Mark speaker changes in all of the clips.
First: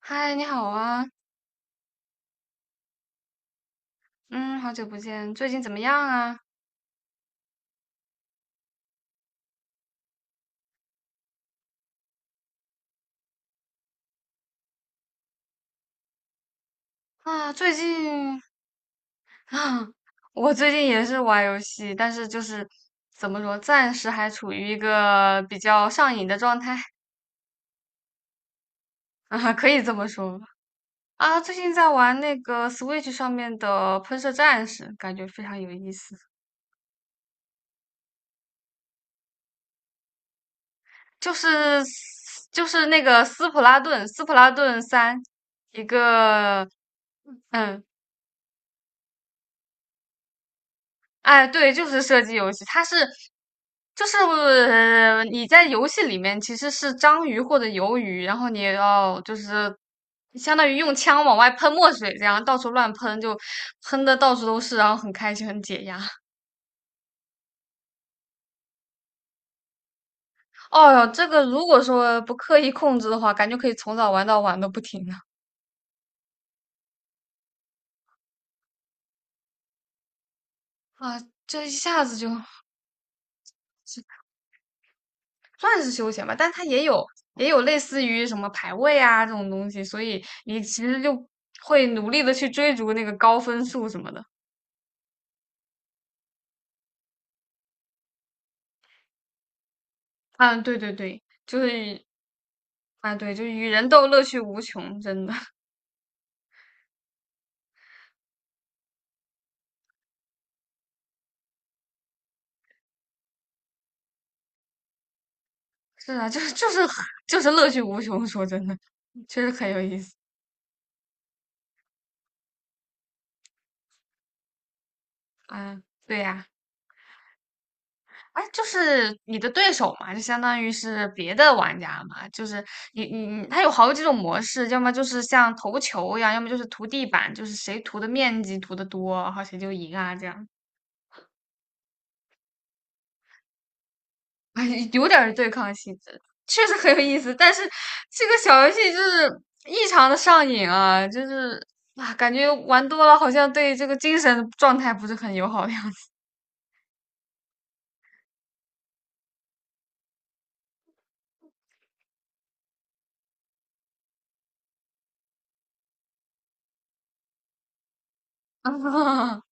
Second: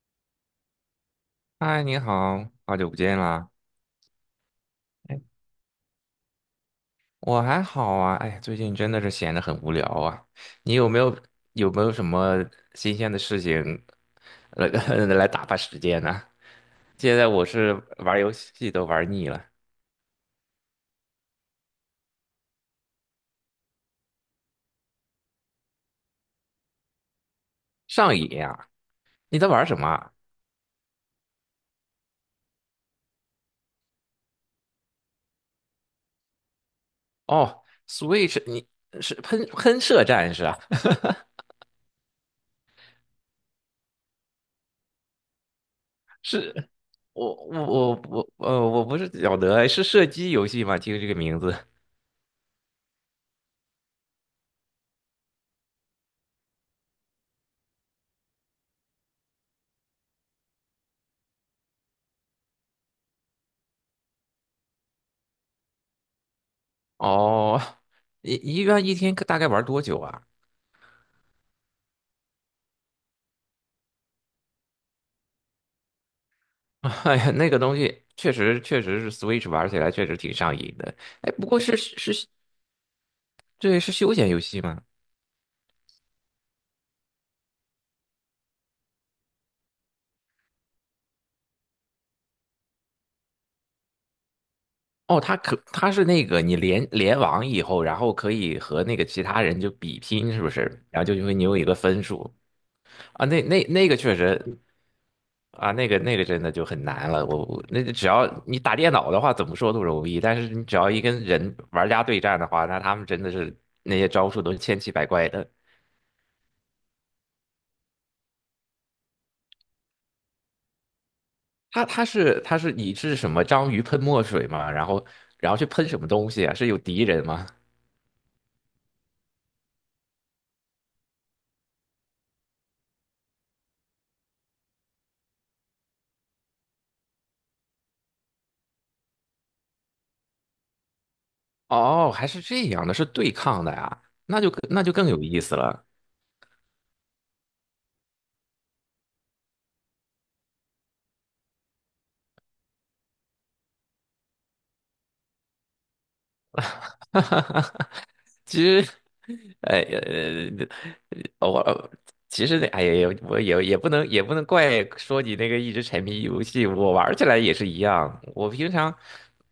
Speaker 1: 嗨，你好啊。
Speaker 2: 嗨，你好，好久不见啦！
Speaker 1: 嗯，好久不
Speaker 2: 哎，
Speaker 1: 见，最近怎么样啊？
Speaker 2: 我还好啊，哎，最近真的是闲得很无聊啊。你有没有什么新鲜的事情来 来打发时间呢？现在我
Speaker 1: 啊，最
Speaker 2: 是玩游
Speaker 1: 近
Speaker 2: 戏都玩腻 了，
Speaker 1: 啊，我最近也是玩游戏，但是就是怎么说，暂时还处于一个比较上瘾的状态。
Speaker 2: 上瘾呀！你在
Speaker 1: 啊，
Speaker 2: 玩
Speaker 1: 可
Speaker 2: 什
Speaker 1: 以
Speaker 2: 么
Speaker 1: 这么
Speaker 2: 啊？
Speaker 1: 说吧。啊，最近在玩那个 Switch 上面的《喷射战士》，感觉非常有意思。
Speaker 2: 哦，Switch，你是喷射战士啊？
Speaker 1: 就是就是那个斯普拉顿三，一 个。
Speaker 2: 是，我我
Speaker 1: 嗯。
Speaker 2: 我我我不是晓得，哎，是射击游戏吗？听这个名
Speaker 1: 哎，
Speaker 2: 字。
Speaker 1: 对，就是射击游戏。就是你在游戏里面其实是章鱼或者鱿鱼，然后你要就是相当于用枪往外喷墨水，这样到处乱喷，就喷的到处都是，然后很开心，很解压。
Speaker 2: 哦，一般一天大概玩多久啊？
Speaker 1: 哦哟，这个如果说不刻意控制的话，感觉可以从早玩到晚都不停的。
Speaker 2: 哎呀，那个东西确实是 Switch 玩起来确实挺上瘾的。
Speaker 1: 啊，
Speaker 2: 哎，不过
Speaker 1: 这一
Speaker 2: 是
Speaker 1: 下
Speaker 2: 是
Speaker 1: 子
Speaker 2: 是，
Speaker 1: 就
Speaker 2: 对，是休闲游戏吗？
Speaker 1: 算是休闲吧，但它也有类似于什么排位啊这种东西，所以你其实就会努力的去追逐那个高分数什么的。
Speaker 2: 哦，它是那个你联网以后，然后可以和那个其他人就比拼，是不
Speaker 1: 啊，
Speaker 2: 是？
Speaker 1: 对对
Speaker 2: 然后就
Speaker 1: 对。
Speaker 2: 因为你有一个分数。
Speaker 1: 啊，
Speaker 2: 啊，
Speaker 1: 对，
Speaker 2: 那
Speaker 1: 就是
Speaker 2: 那
Speaker 1: 与人
Speaker 2: 那个
Speaker 1: 斗，
Speaker 2: 确
Speaker 1: 乐趣
Speaker 2: 实，
Speaker 1: 无穷，真的。
Speaker 2: 啊，那个真的就很难了。那只要你打电脑的话，怎么说都容易，但是你只要一跟人玩家对战的话，那他们真的是那些招数都是千奇百怪的。
Speaker 1: 是啊，就是 就是乐趣无穷，说真的，确实很有意思。
Speaker 2: 它它是它是你是什么章鱼喷墨水吗？然后去
Speaker 1: 啊，
Speaker 2: 喷什么
Speaker 1: 对
Speaker 2: 东
Speaker 1: 呀。
Speaker 2: 西啊？是有敌人吗？
Speaker 1: 哎，就是你的对手嘛，就相当于是别的玩家嘛，就是你，它有好几种模式，要么就是像投球一样，要么就是涂地板，就是谁涂的面积涂的多，然后谁就赢啊，这样。
Speaker 2: 哦，还是这样的，是对抗的呀，那就更
Speaker 1: 哎，
Speaker 2: 那就
Speaker 1: 有
Speaker 2: 更
Speaker 1: 点
Speaker 2: 有
Speaker 1: 儿
Speaker 2: 意
Speaker 1: 对
Speaker 2: 思
Speaker 1: 抗
Speaker 2: 了。
Speaker 1: 性质，确实很有意思。但是这个小游戏就是异常的上瘾啊。就是啊，感觉玩多了好像对这个精神状态不是很友好的样子。
Speaker 2: 其实，哎，我其实哎呀，我也不能怪说你那个一直沉迷于游戏，我玩起来也是一样。我平常。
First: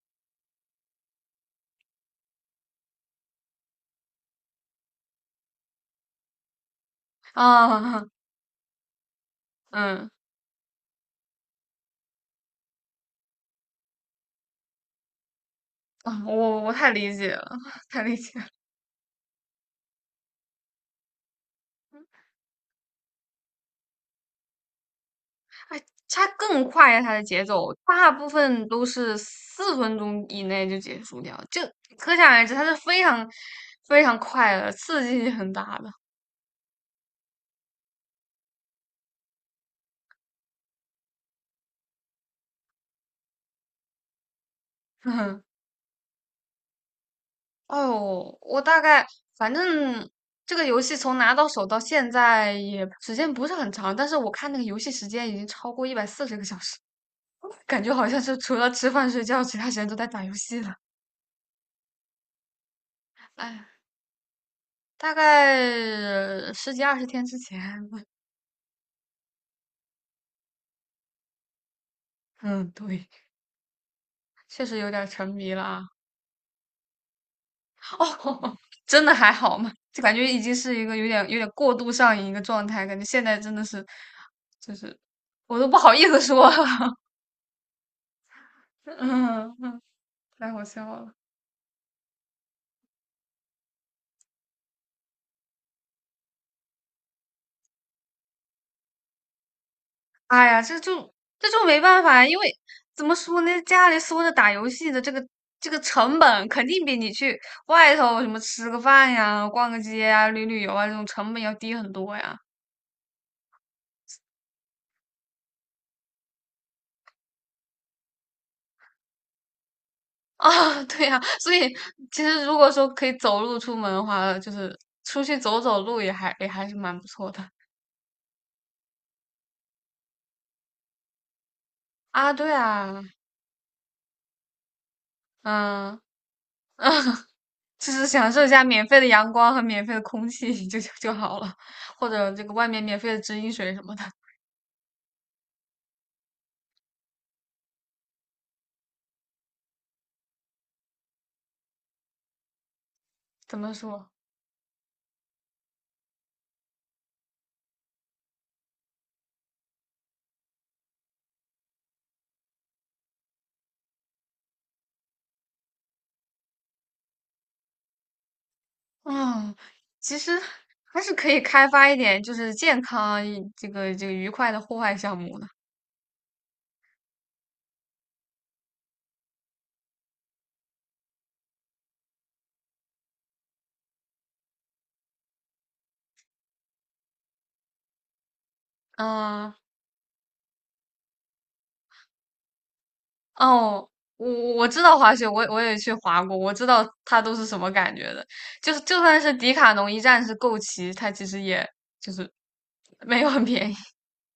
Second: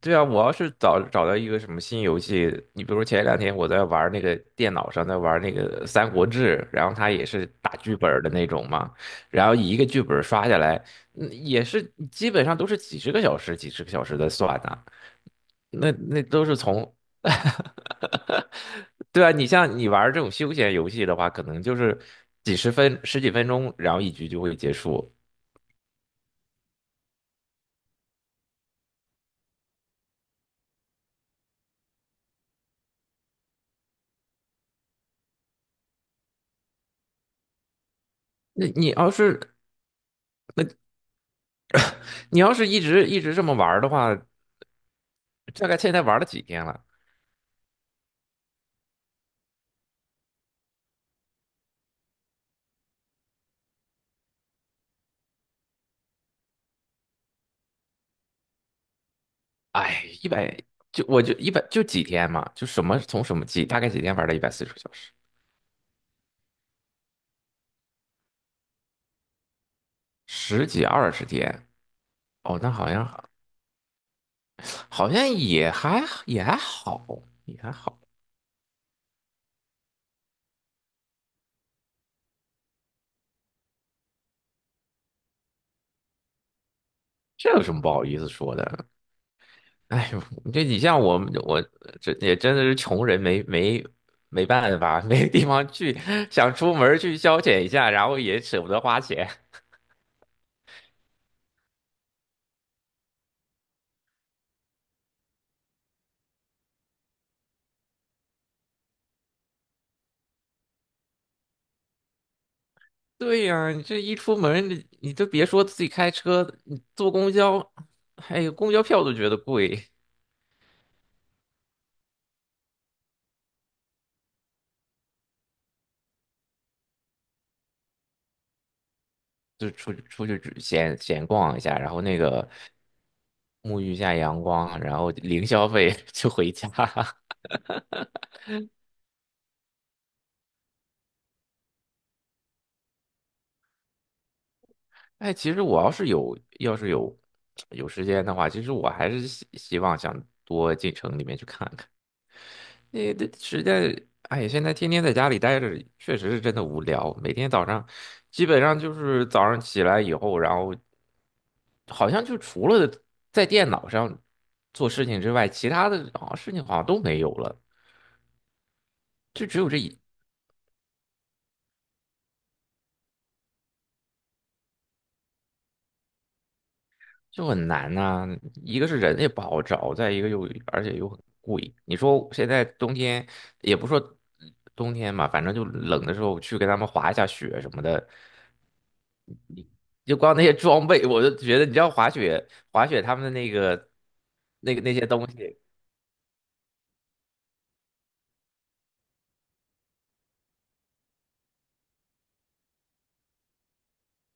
Speaker 2: 对啊，我要是找到一个什么新游戏，你比如前两天我在玩那个电脑上在玩那个《三国志》，然后它也是打剧
Speaker 1: 啊。
Speaker 2: 本儿的那种嘛，然后一个剧
Speaker 1: 嗯。
Speaker 2: 本儿刷下来，也是基本上都是几十个小时、几十个小时的算呐。那
Speaker 1: 啊，
Speaker 2: 那都是
Speaker 1: 我太
Speaker 2: 从……
Speaker 1: 理解了。太理解了。
Speaker 2: 对啊，你像你玩这种休闲游戏的话，可能就是几十分、十几分钟，然后一局就会结束。
Speaker 1: 它更快呀，它的节奏大部分都是4分钟以内就结束掉，就可想而知，它是非常非常快的，刺激性很大的。
Speaker 2: 那你要是一直这么玩儿的话，
Speaker 1: 嗯。
Speaker 2: 大概现在玩了几天了？
Speaker 1: 哎呦，我大概反正这个游戏从拿到手到现在也时间不是很长，但是我看那个游戏时间已经超过140个小时，感觉好像是除了吃饭睡觉，其他时间都
Speaker 2: 哎，
Speaker 1: 在打
Speaker 2: 一
Speaker 1: 游
Speaker 2: 百
Speaker 1: 戏了。
Speaker 2: 就我就一百就几天嘛，就什么从什么
Speaker 1: 哎，
Speaker 2: 几大概几天玩了140个小时，
Speaker 1: 大概十几二十天之前。
Speaker 2: 十几二十天。哦，那
Speaker 1: 嗯，
Speaker 2: 好像
Speaker 1: 对，确实有点
Speaker 2: 好
Speaker 1: 沉
Speaker 2: 像
Speaker 1: 迷了
Speaker 2: 也
Speaker 1: 啊。
Speaker 2: 还也还好，也还 好，
Speaker 1: 哦，真的还好吗？就感觉已经是一个有点过度上瘾一个状态，感觉现在真的是，就是我都不好意思说。
Speaker 2: 这有什么不好意思说 的？
Speaker 1: 嗯嗯，
Speaker 2: 哎呦，
Speaker 1: 太好
Speaker 2: 这你
Speaker 1: 笑
Speaker 2: 像
Speaker 1: 了。
Speaker 2: 我们这也真的是穷人没办法，没地方去，想出门儿去消遣一下，然后也舍不得花钱。
Speaker 1: 哎呀，这就没办法，因为怎么说呢，家里缩着打游戏的这个成本，肯定比你去外头什么吃个饭呀、逛个街呀、旅游啊这种成本要低很多呀。
Speaker 2: 对呀，你这一出门，你都别说自己开车，你坐公交，哎呦，公交票都觉得贵。
Speaker 1: 啊。对呀，所以其实如果说可以走路出门的话，就是出去走走路也还是蛮不错的。
Speaker 2: 就出去只闲逛一下，然后那
Speaker 1: 啊，
Speaker 2: 个
Speaker 1: 对啊。
Speaker 2: 沐浴一下阳光，然后零消费
Speaker 1: 嗯，
Speaker 2: 就回家。
Speaker 1: 就是享受一下免费的阳光和免费的空气。 就好了，或者这个外面免费的直饮水什么的。
Speaker 2: 哎，其实我要是有时间的话，其实我还是希望想多进城里面去看看。那
Speaker 1: 怎
Speaker 2: 实
Speaker 1: 么
Speaker 2: 在……
Speaker 1: 说？
Speaker 2: 哎，现在天天在家里待着，确实是真的无聊。每天早上基本上就是早上起来以后，然后好像就除了在电脑上做事情之外，其他的好像事情好像都没有了。就
Speaker 1: 啊，
Speaker 2: 只有这一……
Speaker 1: 其实还是可以开发一点，就是健康这个愉快的户外项目的。
Speaker 2: 就很难呐，一个是人也不好找，再一个又而且又很贵。你说现在冬天也不说冬天嘛，反正就冷的时候去跟他们滑一下雪什么的，
Speaker 1: 嗯。
Speaker 2: 就光那些装备，我就觉得你知道滑雪他们的那
Speaker 1: 哦，
Speaker 2: 个
Speaker 1: 我我
Speaker 2: 那个
Speaker 1: 知
Speaker 2: 那
Speaker 1: 道
Speaker 2: 些
Speaker 1: 滑雪，
Speaker 2: 东
Speaker 1: 我也
Speaker 2: 西。
Speaker 1: 我也去滑过，我知道它都是什么感觉的。就是就算是迪卡侬一站式购齐，它其实也就是没有很便宜。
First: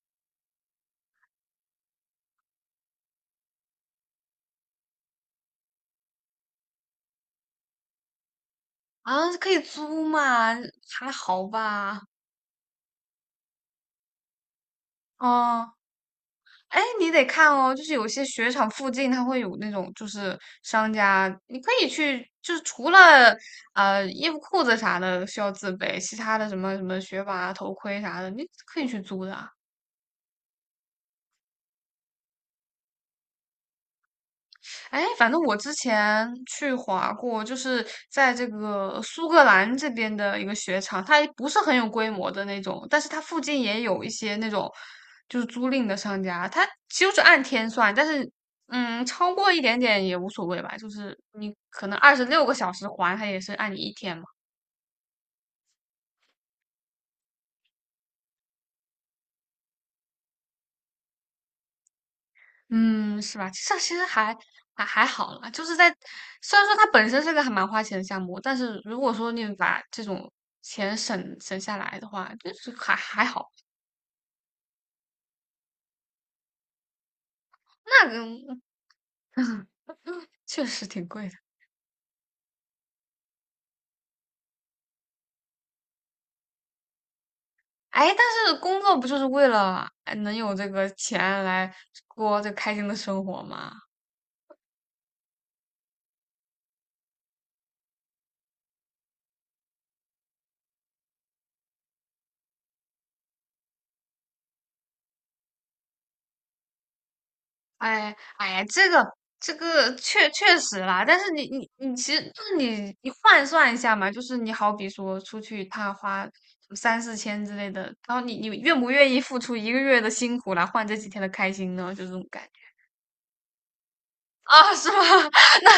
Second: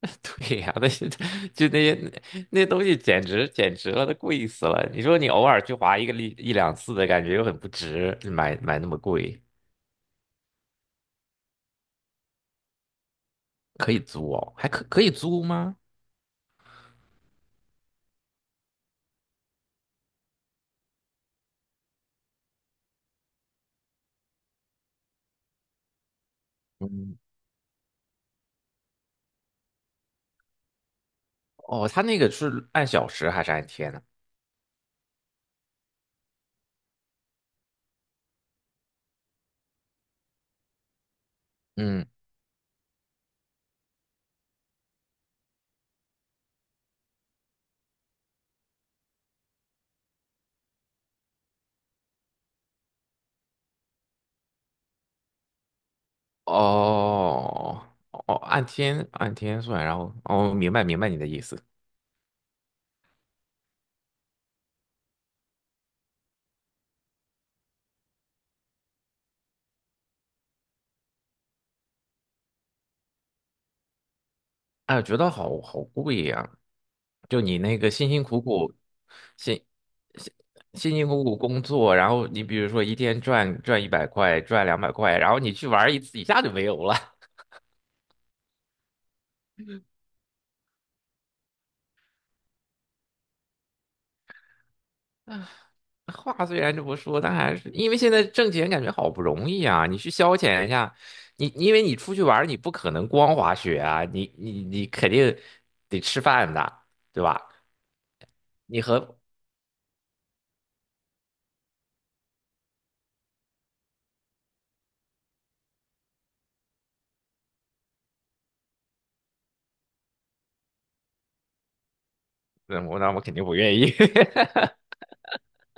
Speaker 2: 对呀，那些就那些那些东西简直了，都贵死了。你说你偶尔去滑一个一两次的感觉又很不值，买那么
Speaker 1: 啊，
Speaker 2: 贵。
Speaker 1: 可以租嘛，还好吧。
Speaker 2: 可以租哦，还可以租
Speaker 1: 哦。
Speaker 2: 吗？
Speaker 1: 哎，你得看哦，就是有些雪场附近它会有那种就是商家，你可以去，就是除了衣服裤子啥的需要自备，其他的什么什么
Speaker 2: 嗯。
Speaker 1: 雪板啊、头盔啥的，你可以去租的啊。
Speaker 2: 哦，他那个是按小时还是按天呢？
Speaker 1: 哎，反正我之前去滑过，就是在这个苏格兰这边的一个雪场，它不是很有
Speaker 2: 嗯，
Speaker 1: 规模的那种，但是它附近也有一些那种就是租赁的商家，它就是按天算。但是超过一点点也无所谓吧，就是你可能26个小时还，它也是按你一天嘛。
Speaker 2: 哦，哦，按天算。然后哦，明白你的意思。
Speaker 1: 嗯，是吧？其实还好啦，就是在虽然说它本身是个还蛮花钱的项目，但是如果说你把这种钱省省下来的话，就是还好。
Speaker 2: 哎，我觉得好贵呀，就你那个
Speaker 1: 那
Speaker 2: 辛辛苦
Speaker 1: 个
Speaker 2: 苦，辛辛
Speaker 1: 确实
Speaker 2: 辛辛
Speaker 1: 挺
Speaker 2: 苦
Speaker 1: 贵的。
Speaker 2: 苦工作，然后你比如说一天赚100块，赚200块，然后你去玩一次，一下就没有了。
Speaker 1: 哎，但是工作不就是为了哎能有这个钱来过这开心的生活吗？
Speaker 2: 话虽然这么说，但还是因为现在挣钱感觉好不容易啊，你去消遣一下，你因为你出去玩儿你不可能光滑雪啊，你肯定得吃饭的，对吧？
Speaker 1: 哎哎呀，
Speaker 2: 你
Speaker 1: 这个
Speaker 2: 和
Speaker 1: 这个确确实啦，但是你其实就是你换算一下嘛，就是你好比说出去他花三四千之类的，然后你愿不愿意付出1个月的辛苦来换这几天的开心呢？就这种感觉
Speaker 2: 嗯，那我肯定不愿意。
Speaker 1: 啊，是吗？那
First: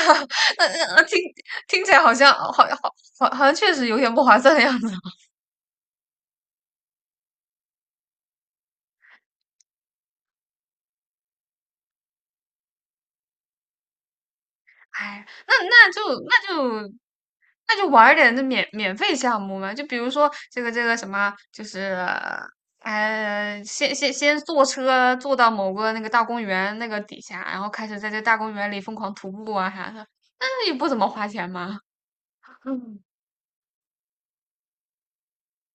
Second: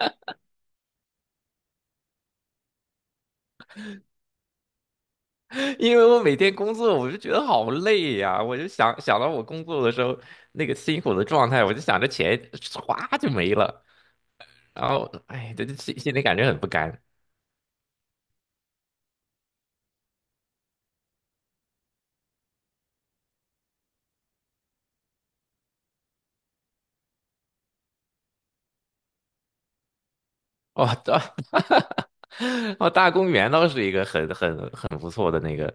Speaker 1: 那听起来好像好好好好像确实有点不划算的样子。
Speaker 2: 因为我每天工作，我就觉得好累呀。我就想到我工作的时候那个辛苦的状态，我就想着钱唰就没了，然后
Speaker 1: 哎，那
Speaker 2: 哎，这
Speaker 1: 那
Speaker 2: 心
Speaker 1: 就
Speaker 2: 心里感觉
Speaker 1: 那
Speaker 2: 很不
Speaker 1: 就。
Speaker 2: 甘。
Speaker 1: 那就玩儿点那免费项目嘛，就比如说这个什么，就是先坐车坐到某个那个大公园那个底下，然后开始在这大公园里疯狂徒步啊啥的，那也不
Speaker 2: 哇，
Speaker 1: 怎么花钱嘛。
Speaker 2: 哦，
Speaker 1: 嗯。
Speaker 2: 大公园倒是一个很不错的那个，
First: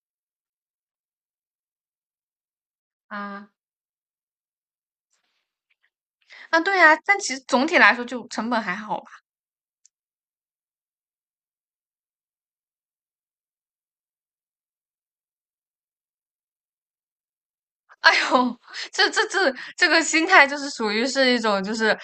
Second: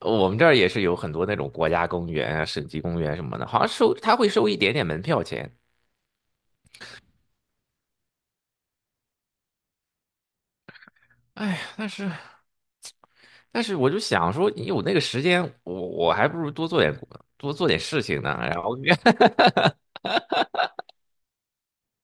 Speaker 2: 我们这儿也是有很多那种国家公园啊、省级公园什么的，
Speaker 1: 啊，
Speaker 2: 好像他会收一点点门票钱。
Speaker 1: 啊，对呀、但其实总体来说就成本还好吧。
Speaker 2: 哎呀，但是我就想说，你有那个时间，我还不如多做点 事
Speaker 1: 哎
Speaker 2: 情呢。
Speaker 1: 呦，
Speaker 2: 然后
Speaker 1: 这这 这这个心态就是属于是一种就是，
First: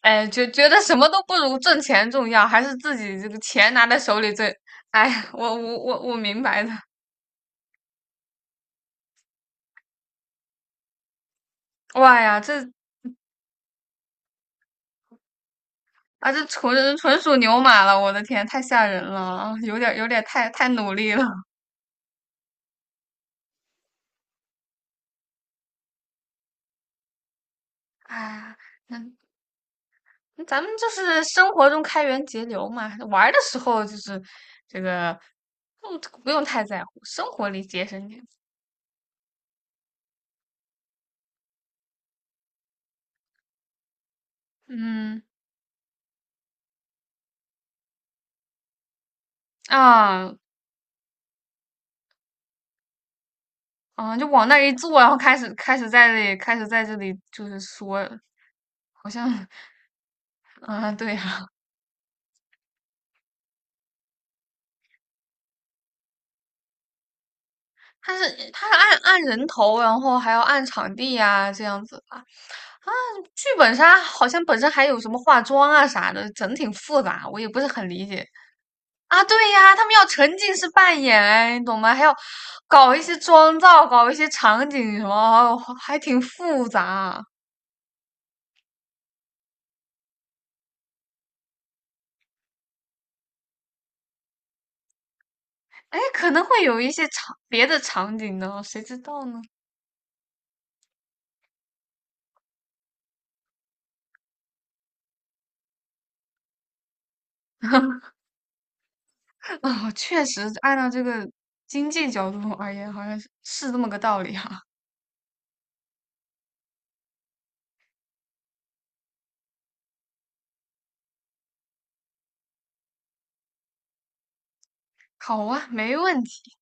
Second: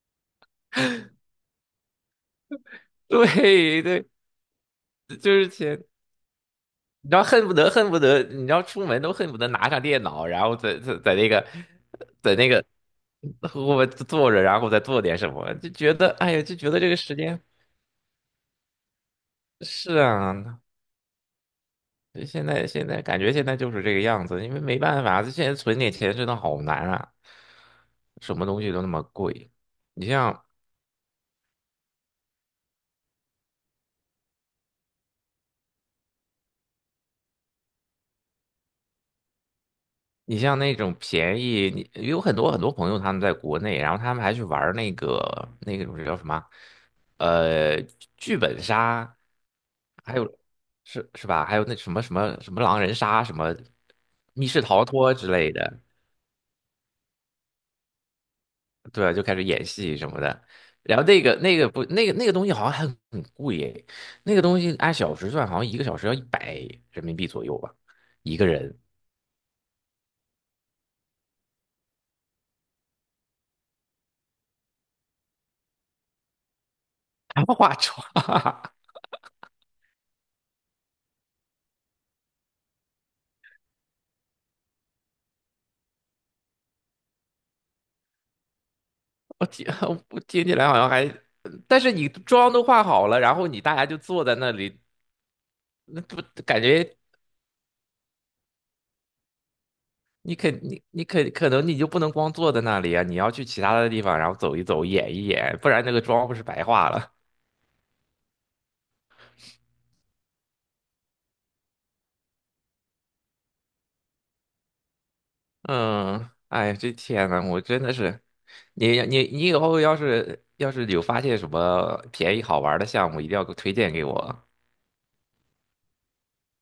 Speaker 1: 哎，觉得什么都不如挣钱重要，还是自己这个钱
Speaker 2: 对
Speaker 1: 拿在
Speaker 2: 对，
Speaker 1: 手里最，哎呀，
Speaker 2: 就是
Speaker 1: 我我
Speaker 2: 钱，
Speaker 1: 我我明白的。
Speaker 2: 你知道，恨不得恨不得，你知道出门都恨不得拿上电脑，然后在那个
Speaker 1: 哇
Speaker 2: 在
Speaker 1: 呀，
Speaker 2: 那个
Speaker 1: 这
Speaker 2: 我坐着，然后再做点什么，就觉得
Speaker 1: 啊
Speaker 2: 哎呀，
Speaker 1: 这
Speaker 2: 就觉得这
Speaker 1: 纯
Speaker 2: 个时
Speaker 1: 纯属
Speaker 2: 间。
Speaker 1: 牛马了，我的天，太吓人了啊，有点
Speaker 2: 是
Speaker 1: 有点太
Speaker 2: 啊，
Speaker 1: 太努力了。
Speaker 2: 现在感觉现在就是这个样子，因为没办法，这现在存点钱真的好难啊，什么
Speaker 1: 哎，
Speaker 2: 东西都那么
Speaker 1: 那
Speaker 2: 贵。你
Speaker 1: 那
Speaker 2: 像
Speaker 1: 咱们就是生活中开源节流嘛，玩儿的时候就是这个，不用太在乎，生活里节省点。
Speaker 2: 你像那种便宜，你有很多很多朋友他们在国内，然后他们还去玩儿那
Speaker 1: 嗯
Speaker 2: 个那个种叫什么，呃，剧本杀，还
Speaker 1: 啊。
Speaker 2: 有是是吧？还有那什么狼人杀、什么
Speaker 1: 啊，就
Speaker 2: 密
Speaker 1: 往那
Speaker 2: 室
Speaker 1: 一
Speaker 2: 逃
Speaker 1: 坐，然
Speaker 2: 脱
Speaker 1: 后
Speaker 2: 之
Speaker 1: 开始
Speaker 2: 类
Speaker 1: 开
Speaker 2: 的。
Speaker 1: 始在这里开始在这里就是说，好
Speaker 2: 对，就开始
Speaker 1: 像。
Speaker 2: 演 戏什么的。
Speaker 1: 啊，
Speaker 2: 然后
Speaker 1: 对
Speaker 2: 那个
Speaker 1: 呀，
Speaker 2: 那个不那个那个东西好像还很贵耶，那个东西按小时算，好像1个小时要100人民币左右吧，
Speaker 1: 他
Speaker 2: 一个
Speaker 1: 是他是
Speaker 2: 人
Speaker 1: 按人头，然后还要按场地呀、这样子吧。啊，剧本杀好像本身还有什么化妆啊啥的，整挺复杂，我
Speaker 2: 还
Speaker 1: 也
Speaker 2: 要
Speaker 1: 不是
Speaker 2: 化
Speaker 1: 很
Speaker 2: 妆。
Speaker 1: 理解。 啊。对呀，他们要沉浸式扮演，哎，你懂吗？还要搞一些妆造，搞一些场景什么，还挺复杂啊。
Speaker 2: 我听我听起来好像还……但是你妆都化好了，然后你大家就坐在那里，
Speaker 1: 哎，
Speaker 2: 那不
Speaker 1: 可能
Speaker 2: 感
Speaker 1: 会有一
Speaker 2: 觉
Speaker 1: 些别的场景呢，谁知道呢？
Speaker 2: 你可能你就不能光坐在那里啊，你要去其他的地方，然后走一走，演一演，不然那个妆不是白化了。
Speaker 1: 啊，确实按照这个经济角度而言，好像是这么个道理哈。
Speaker 2: 嗯，哎，这天呐，我真的是，你以后要是有发现什么便宜好玩的项目，一定要给我推荐给我。
Speaker 1: 好啊，没问题。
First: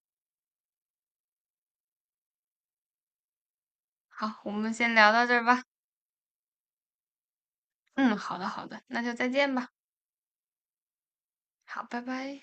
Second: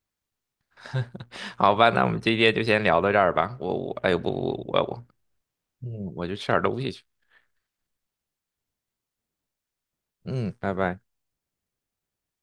Speaker 2: 好吧，那我们今天就先聊到这儿吧。我我哎我
Speaker 1: 好，我
Speaker 2: 我
Speaker 1: 们
Speaker 2: 我
Speaker 1: 先
Speaker 2: 我，
Speaker 1: 聊到这儿吧。
Speaker 2: 嗯，我去吃点东西去。
Speaker 1: 嗯，好的，好的，那就再见吧。
Speaker 2: 嗯，拜拜。
Speaker 1: 好，拜拜。